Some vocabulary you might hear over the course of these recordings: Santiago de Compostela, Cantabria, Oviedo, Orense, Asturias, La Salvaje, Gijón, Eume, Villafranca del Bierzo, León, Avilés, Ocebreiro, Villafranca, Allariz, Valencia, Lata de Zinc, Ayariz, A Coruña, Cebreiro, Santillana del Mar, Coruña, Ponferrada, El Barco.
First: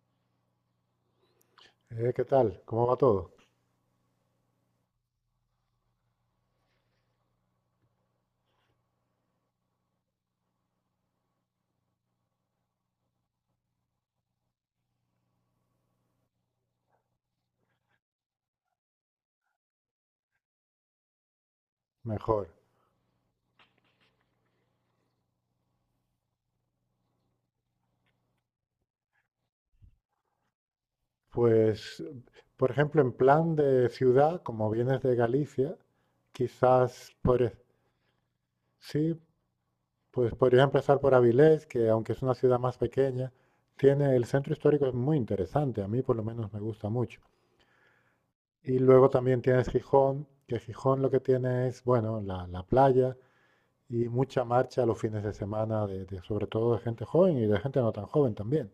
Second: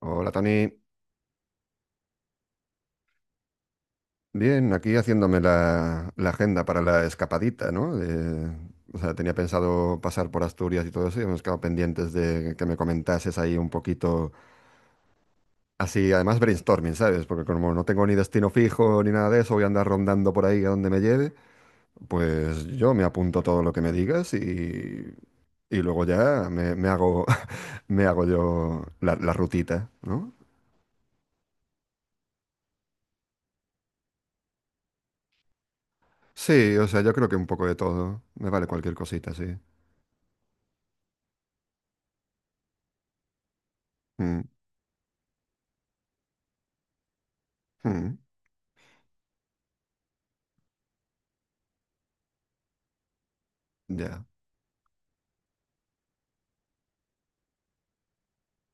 Hola Tony, ¿Qué tal? ¿Cómo va todo? bien, aquí haciéndome la agenda para la escapadita, ¿no? O sea, tenía pensado pasar por Asturias y todo eso y hemos quedado pendientes de que me comentases ahí un poquito, así, además brainstorming, ¿sabes? Porque como no tengo ni destino fijo ni nada de eso, voy a andar rondando por ahí a donde me lleve, Mejor. pues yo me apunto todo lo que me digas y luego ya me hago, me hago yo la rutita, ¿no? Pues, por ejemplo, en plan de ciudad, como vienes de Galicia, Sí, o sea, yo quizás creo que por, un e- poco de todo, me vale cualquier sí, cosita, sí. pues podrías empezar por Avilés, que aunque es una ciudad más pequeña, tiene el Mm, centro histórico es muy interesante, a mí por lo menos me gusta mucho. mm. Y luego también tienes Gijón, que Gijón lo que tiene es, bueno, la playa y Ya. mucha marcha los fines de semana, sobre todo de gente joven y de gente no tan joven también.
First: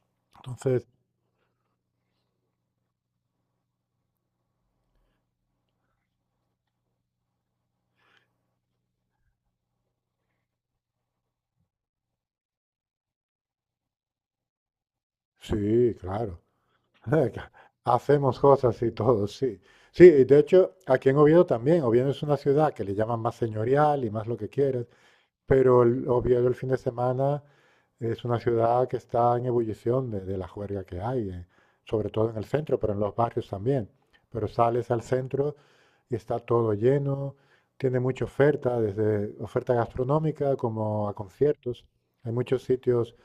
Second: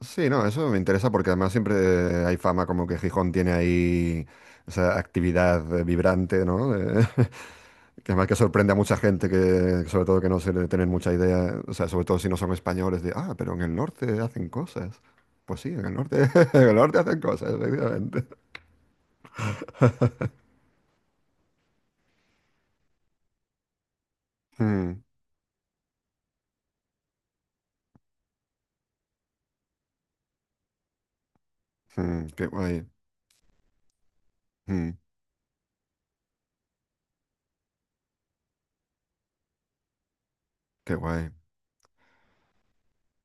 Sí, no, eso me Entonces, interesa porque además siempre hay fama como que Gijón tiene ahí esa actividad vibrante, ¿no? De- que además que sorprende a mucha gente que, sobre todo que no se le tienen mucha idea, o sea, sobre todo si no son españoles, de, ah, pero en el norte hacen cosas. Pues sí, en el sí, norte, claro. en el norte hacen cosas, efectivamente. Hacemos cosas y todo, sí. Sí, y de hecho, aquí en Oviedo también. Oviedo es una ciudad que le llaman más señorial y más lo que quieras. Mm, Pero el Oviedo el fin de semana es una ciudad que está en ebullición de la juerga que hay, sobre mm, todo en el qué centro, guay, pero en los barrios también. Pero sales mm, al centro y está todo lleno, tiene mucha oferta, desde oferta gastronómica qué como a guay. conciertos. Hay muchos sitios,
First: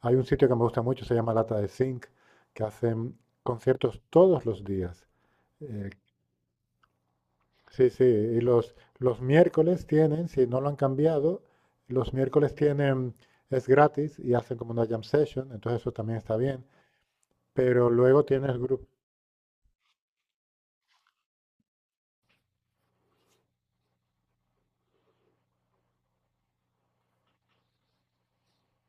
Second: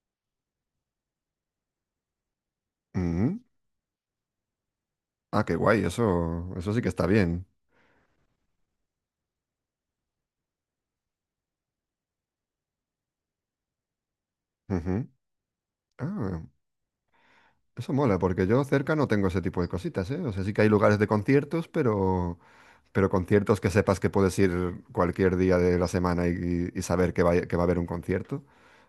hay un sitio que me gusta mucho, se llama Lata de Zinc, que hacen Mm, conciertos todos los días. ah, qué guay, eh, eso sí que está bien. Sí, sí, y los miércoles tienen, si no lo han cambiado, los miércoles tienen, es gratis y hacen como una jam Ujú. session, entonces eso también está Ah, bien. Pero eso mola, luego porque tienes yo grupos, cerca no tengo ese tipo de cositas, ¿eh? O sea, sí que hay lugares de conciertos, pero conciertos que sepas que puedes ir cualquier día de la semana y saber que va a haber un concierto.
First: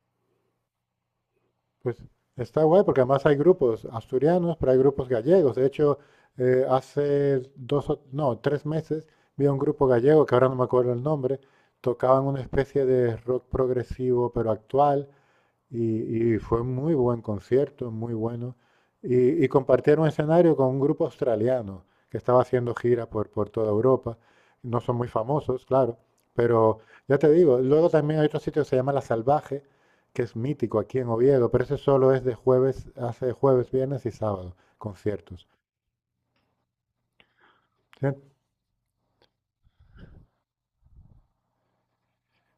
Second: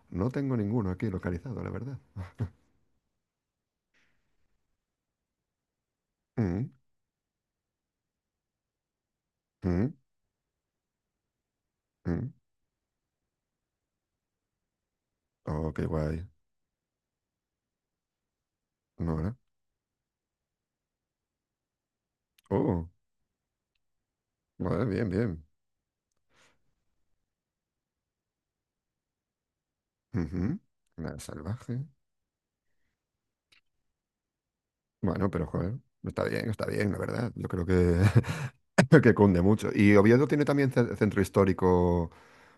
No tengo ninguno aquí localizado, la pues verdad. está guay porque además hay grupos asturianos, pero hay grupos gallegos. De hecho, Mm, hace dos, no, tres meses vi a un grupo mm, gallego, que ahora no me acuerdo el nombre, tocaban mm. una especie de rock progresivo pero actual. Oh, qué guay. Y fue muy buen concierto, muy bueno. No, ¿verdad? Y compartieron escenario con un grupo australiano que estaba haciendo Oh, gira por toda Europa. No vale, son bien, muy bien. famosos, claro, pero ya te digo, luego también hay otro sitio que se llama La Salvaje, que es Ujú. mítico aquí en Nada Oviedo, pero ese salvaje. solo es de jueves, hace jueves, viernes y sábado, Bueno, pero conciertos. joder, está bien, la verdad. Yo creo que, Sí, que cunde mucho. ¿Y Oviedo tiene también ce- centro histórico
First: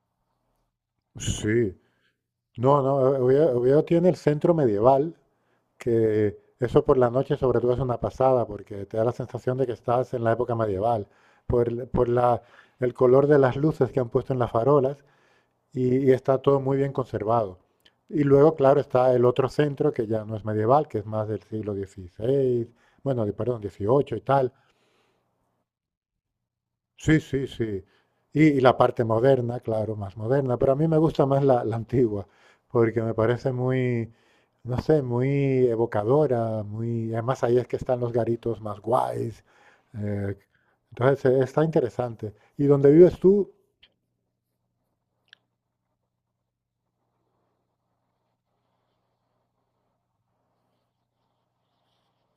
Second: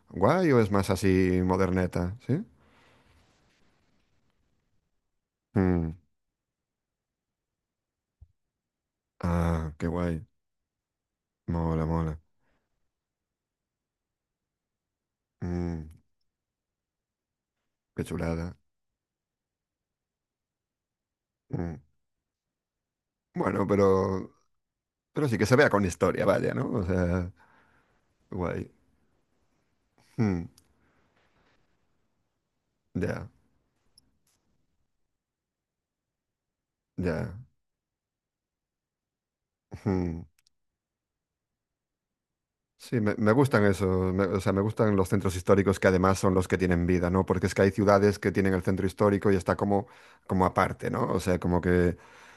guay o es más así sí. moderneta? Sí. No, no, Oviedo tiene el centro medieval, Mm. que eso por la noche sobre todo es una pasada porque te da la sensación de que Ah, qué estás guay. en la época medieval, por, Mola, el- por mola. la- el color de las luces que han puesto en las farolas Mm, y está todo muy bien conservado. qué Y luego, chulada. claro, está el otro centro que ya no es medieval, que es más del Mm. siglo XVI, bueno, perdón, Bueno, XVIII y tal. pero sí que se vea con historia, vaya, ¿no? O Sí, sea, sí, sí. Y guay. la parte moderna, claro, más Mm, moderna, pero a mí me gusta más la, la antigua, porque me ya, parece muy, no sé, muy evocadora, muy... ya. Además ahí es que están los garitos más guays. Mm. eh, Está interesante. ¿Y dónde Sí, me, vives me tú? gustan eso, me- o sea, me gustan los centros históricos que además son los que tienen vida, ¿no? Porque es que hay ciudades que tienen el centro histórico y está como, como aparte, ¿no? O sea, como que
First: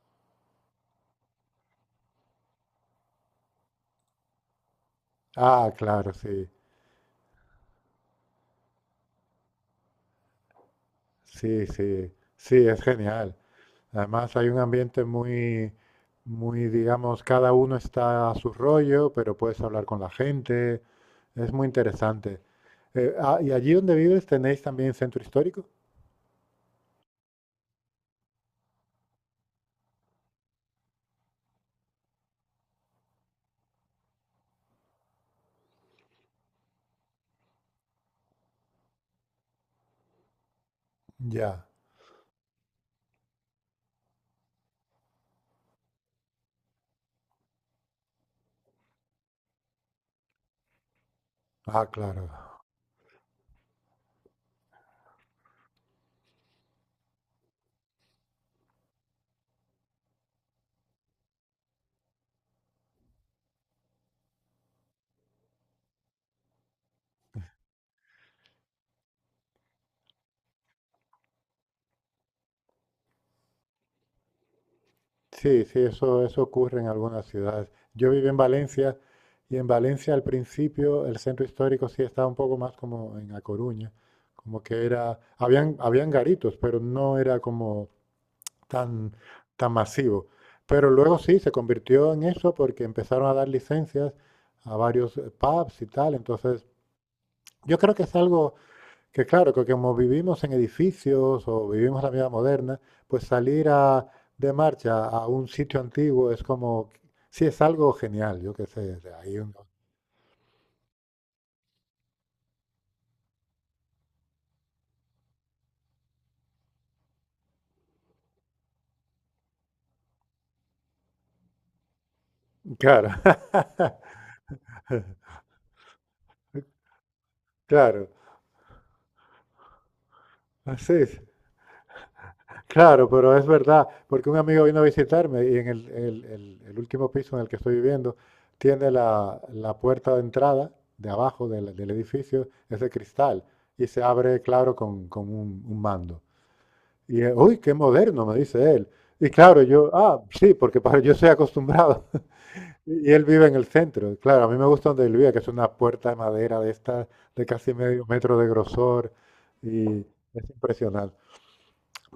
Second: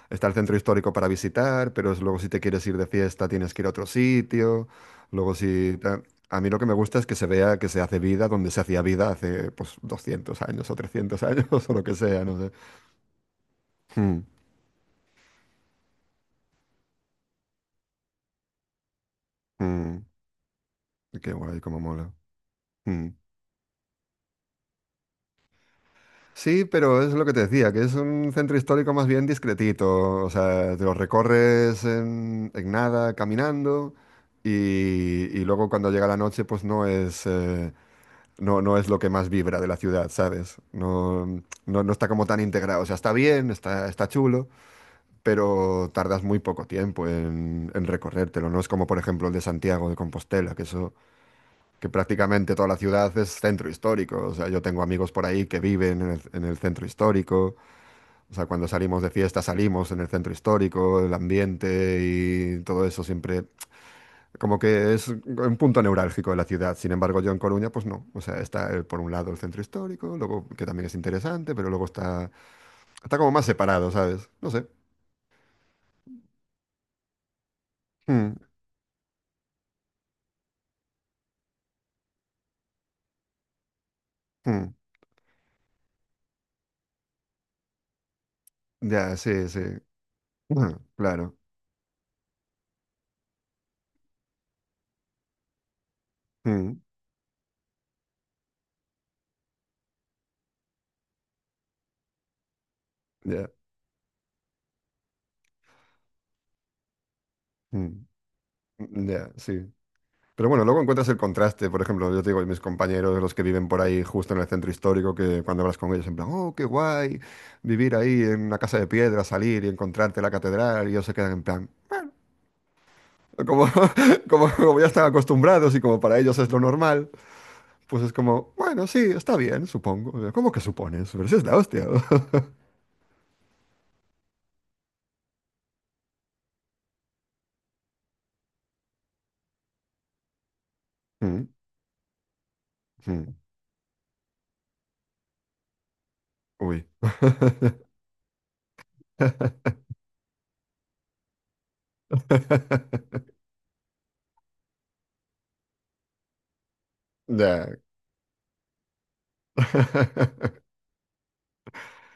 está el centro histórico para visitar, pero es- luego si te quieres ir de fiesta tienes que ir a otro sitio, luego Ah, si... ta- claro, A mí sí, lo que me gusta es que se vea que se hace vida donde se hacía vida hace, pues, 200 años o 300 años sí, o lo que sí, sea, no sé. sí, es genial. Mm, Además hay un ambiente muy, muy, digamos, cada uno está a su rollo, pero puedes hablar con mm, la gente. qué Es guay, muy cómo mola. interesante. Mm. Ah, ¿y allí donde vives tenéis también centro histórico? Sí, pero es lo que te decía, que es un centro histórico más bien discretito. O sea, te lo recorres en nada, caminando, y luego cuando llega la noche, pues no es, no, no es lo que más vibra de la ciudad, ¿sabes? No, Ya. no, no está como tan integrado. O sea, está bien, está, está chulo, pero tardas muy poco tiempo en recorrértelo. No es como, por ejemplo, el de Santiago de Compostela, que eso, Ah, que claro. prácticamente toda la ciudad es centro histórico. O sea, yo tengo amigos por ahí que viven en el centro histórico. O sea, cuando salimos de fiesta, salimos en el centro histórico, el ambiente y todo eso siempre, como que es un punto neurálgico de la ciudad. Sin embargo, yo en Coruña, pues no. O sea, está por un lado el centro histórico, luego que también es interesante, pero luego está, está como más separado, ¿sabes? No sé. Sí, sí, eso ocurre en algunas ciudades. Yo viví Mm, en Valencia y en Valencia al principio el centro histórico sí estaba un poco más como en A Coruña, como mm. que era, habían garitos, pero no era como Ya, tan, sí, sí. tan masivo. Mm, Pero luego claro. sí se convirtió en eso porque empezaron a dar licencias a varios pubs y tal, entonces Mm, yo creo que es algo que claro, que como vivimos en edificios o vivimos la vida moderna, pues ya, de marcha a un sitio antiguo es como, sí, es algo mm, genial, yo qué sé, de ya, ahí sí. uno... Pero bueno, luego encuentras el contraste, por ejemplo, yo te digo, mis compañeros, los que viven por ahí justo en el centro histórico, que cuando hablas con ellos, en plan, oh, qué guay, vivir ahí en una casa de piedra, salir y encontrarte la catedral, y ellos se quedan en plan, Claro, como, como, como ya están acostumbrados y como para ellos es lo normal, pues claro, es como, bueno, sí, está bien, supongo. ¿Cómo que así supones? es. Pero si es la hostia. Claro, pero es verdad, porque un amigo vino a visitarme y en el último piso en el que estoy viviendo tiene la puerta de entrada de Mm, abajo del edificio, es de mm, cristal y se abre, claro, con un mando. uy. Y, uy, qué moderno, me dice él. Y claro, yo, ah, sí, porque para, yo soy acostumbrado. Y él vive en el centro. Claro, a mí me gusta donde él vive, que es una puerta de madera de esta, de Ya. casi medio metro de grosor. Y es impresionante.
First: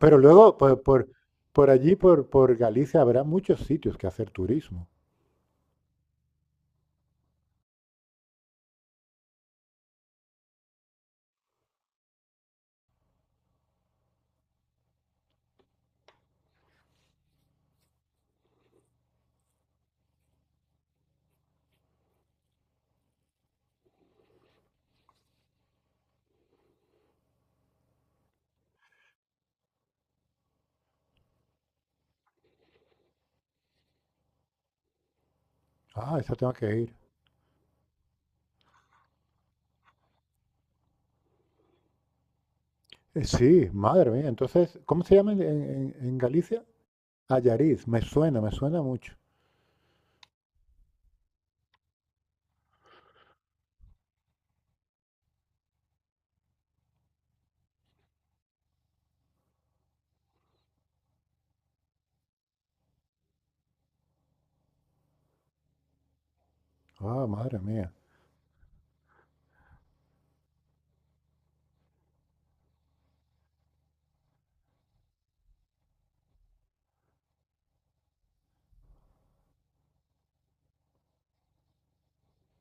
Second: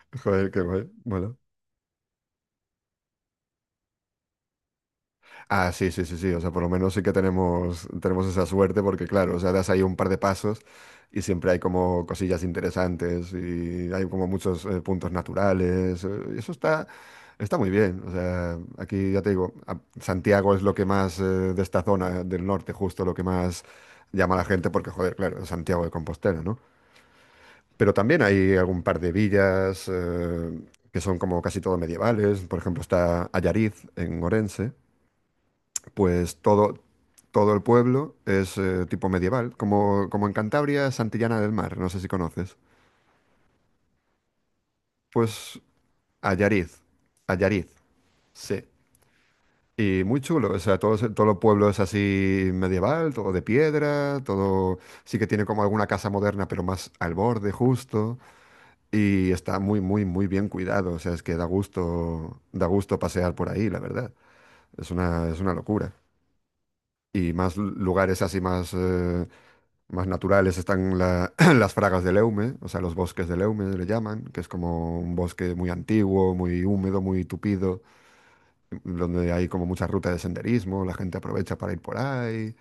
Pero Joder, luego, qué por, guay. por, Mola. por allí, por Galicia, habrá muchos sitios que hacer turismo. Ah, sí, sí, sí, sí. O sea, por lo menos sí que tenemos, tenemos esa suerte porque, claro, o sea, das ahí un par de pasos y siempre hay como cosillas interesantes y hay como muchos puntos naturales. Y eso está, está muy bien. O sea, aquí ya te digo, a- Santiago es lo que más de esta zona del norte, justo lo que más llama a la gente porque, joder, claro, es Santiago de Compostela, ¿no? Pero también hay algún par de villas que son como casi todo medievales. Por ejemplo, está Allariz en Orense Ah, eso pues tengo todo, que ir. todo el pueblo es tipo medieval, como, como en Cantabria, Santillana del Mar, no sé si conoces. Sí, madre mía. Entonces, ¿cómo se llama en, Pues en Galicia? Allariz, Allariz, Ayariz. Me sí. suena mucho. Y muy chulo, o sea, todo, se- todo el pueblo es así medieval, todo de piedra, todo sí que tiene como alguna casa moderna, pero más al borde justo. Y está muy, muy, muy bien cuidado, o sea, es que da gusto pasear por ahí, la verdad. Es una locura. Ah, Y más madre lu- mía. lugares así más... más naturales están la- las fragas del Eume, o sea, los bosques del Eume le llaman, que es como un bosque muy antiguo, muy húmedo, muy tupido, donde hay como muchas rutas de senderismo, la gente aprovecha para ir por ahí.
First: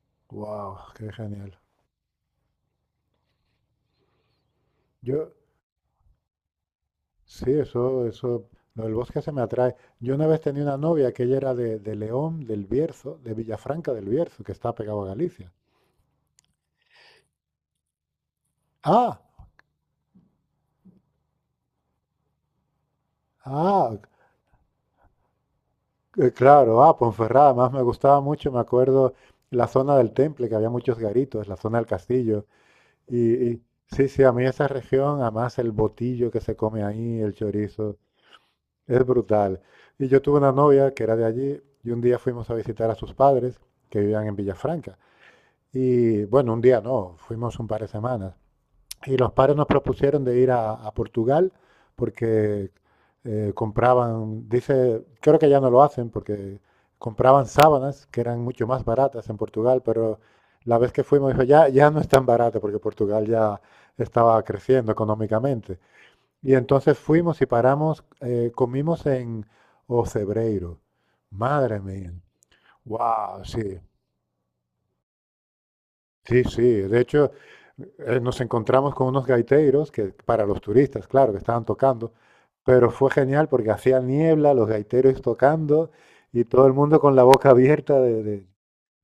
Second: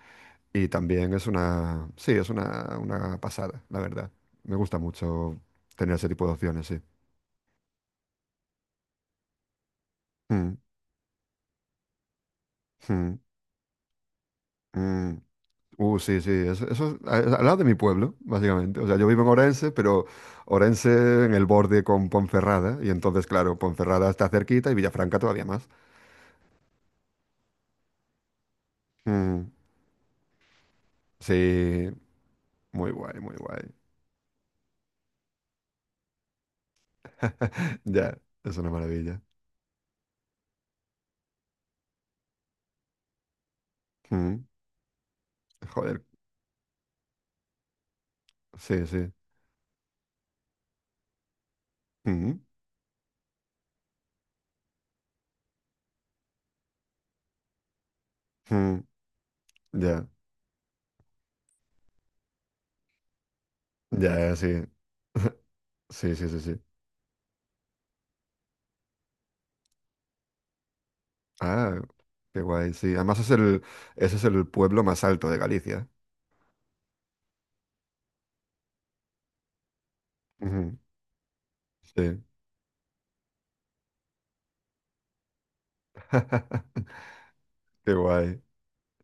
Y Wow, qué también es genial. una, sí, es una pasada, la verdad. Me gusta Yo, mucho tener ese tipo de opciones, sí. sí, eso, lo del bosque se me atrae. Yo una vez Mm, tenía una novia que ella era de León, del Bierzo, mm, de Villafranca del Bierzo, que está pegado a mm. Galicia. Sí, sí, eso es a- es al lado de mi pueblo, básicamente. O sea, yo Ah, vivo en Orense, pero Orense en el borde con Ponferrada, y entonces, claro, ah, Ponferrada está cerquita y Villafranca todavía más. Claro, ah, Ponferrada, además me gustaba mucho, me acuerdo Mm, la zona del Temple, que había muchos garitos, la zona del sí, castillo. muy guay, Y, muy guay. y sí, sí, a mí esa región, además el botillo que se come ahí, el chorizo, Ya, es una es maravilla. brutal. Y yo tuve una novia que era de allí y un día fuimos a visitar a sus padres que vivían en Mm, Villafranca. joder, Y bueno, un día no, fuimos un par de semanas. sí, sí. Y los padres nos propusieron de ir a Portugal Mm, porque compraban, dice, creo que ya no lo hacen porque compraban sábanas que eran mucho mm, más baratas en Portugal, ya, pero la vez que fuimos dijo, ya, ya no es tan barato porque Portugal ya ya, estaba sí. creciendo económicamente. Sí, sí, sí, Y sí. entonces fuimos y paramos, comimos en Ocebreiro. Ah, Madre mía. qué guay, sí. Además es Wow, el, sí. ese es el pueblo más alto de Galicia. Sí, sí. De hecho, nos encontramos con unos gaiteros que para los Ujú, turistas, claro, que estaban tocando, sí. pero fue genial porque hacía niebla, los gaiteros tocando y todo el mundo con la boca Qué abierta de, guay. de-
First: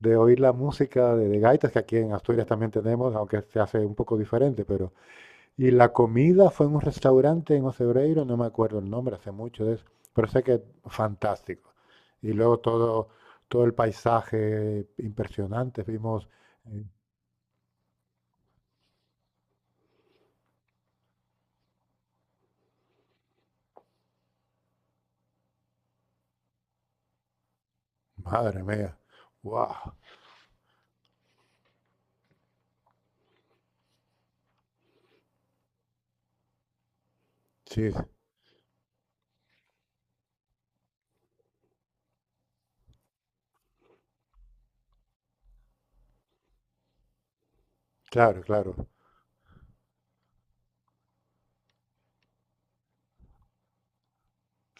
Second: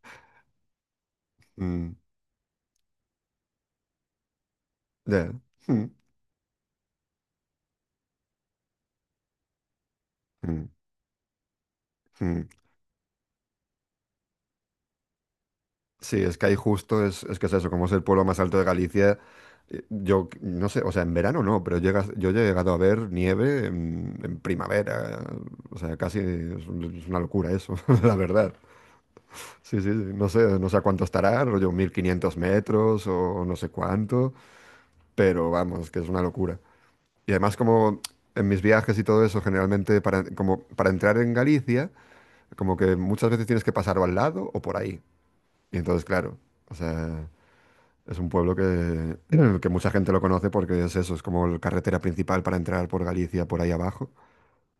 de oír la música de gaitas, que Mm. aquí en Asturias también tenemos, aunque se hace un poco diferente, pero... Ya. Y Mm, la comida fue en un restaurante en Ocebreiro, no me acuerdo el nombre, hace mucho de eso, pero sé que mm, fantástico. Y mm. luego todo, todo el paisaje impresionante, Sí, vimos... es que ahí eh, justo es que es eso, como es el pueblo más alto de Galicia, yo c- no sé, o sea, en verano no, pero llegas, yo he llegado a ver nieve en primavera, o sea, casi es, un- es una locura eso, la verdad. Madre mía. Wow. Sí, sí, sí, no sé, no sé a cuánto estará, rollo 1.500 metros o no sé cuánto, pero vamos, que es una locura. Y además Sí, como en mis viajes y todo eso, generalmente para, como para entrar en Galicia, como que muchas veces tienes que pasar o al lado o por ahí. Y entonces, claro, o sea, es un claro, pueblo que, claro. en el que mucha gente lo conoce porque es eso, es como la carretera principal para entrar por Galicia, por ahí abajo,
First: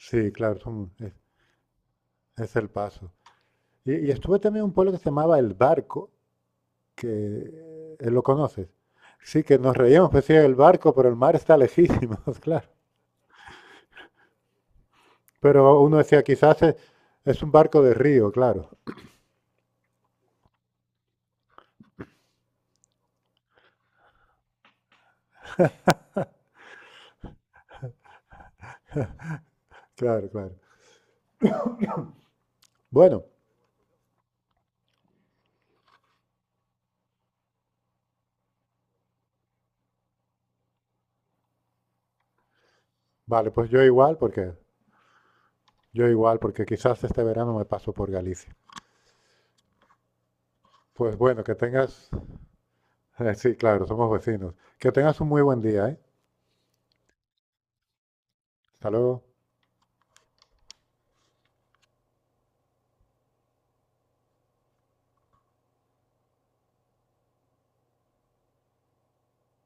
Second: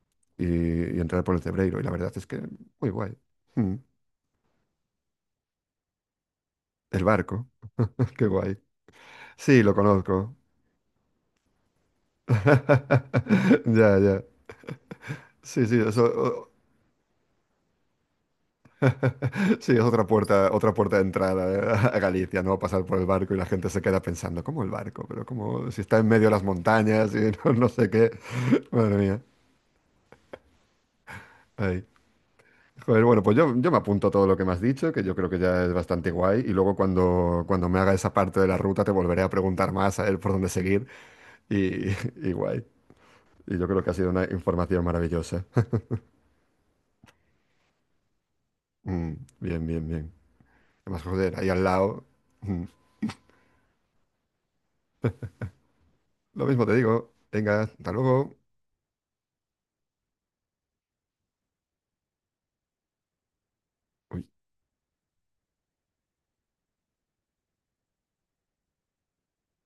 Sí, claro, son- y es, entrar por el Cebreiro. Y la verdad es que es el muy paso. guay. Mm. Y estuve también en un pueblo que se llamaba El Barco, El barco, que lo qué guay. conoces. Sí, que Sí, lo nos reíamos, pues conozco. decía el barco, pero el mar está lejísimo, claro. Ya, ya. Sí, sí, Pero uno eso, decía, o- quizás es, un barco de río, claro, sí, es otra puerta de entrada a Galicia, ¿no? Pasar por el barco y la gente se queda pensando, ¿cómo el barco? Pero como si está en medio de las montañas y no, no sé qué. Madre mía. claro, claro. Ay. Joder, bueno, Bueno, pues yo me apunto a todo lo que me has dicho, que yo creo que ya es bastante guay, y luego cuando, cuando me haga esa parte de la ruta te volveré a preguntar más a ver por dónde seguir, y, y guay. vale, Y yo pues creo que ha sido una información maravillosa. yo igual, porque quizás este verano me paso por Galicia. Mm, bien, bien, bien. Además, Pues joder, bueno, ahí que al lado. tengas, Mm, sí, claro, somos vecinos. Que tengas un muy buen día, ¿eh? lo mismo te digo. Venga, hasta luego. Hasta luego.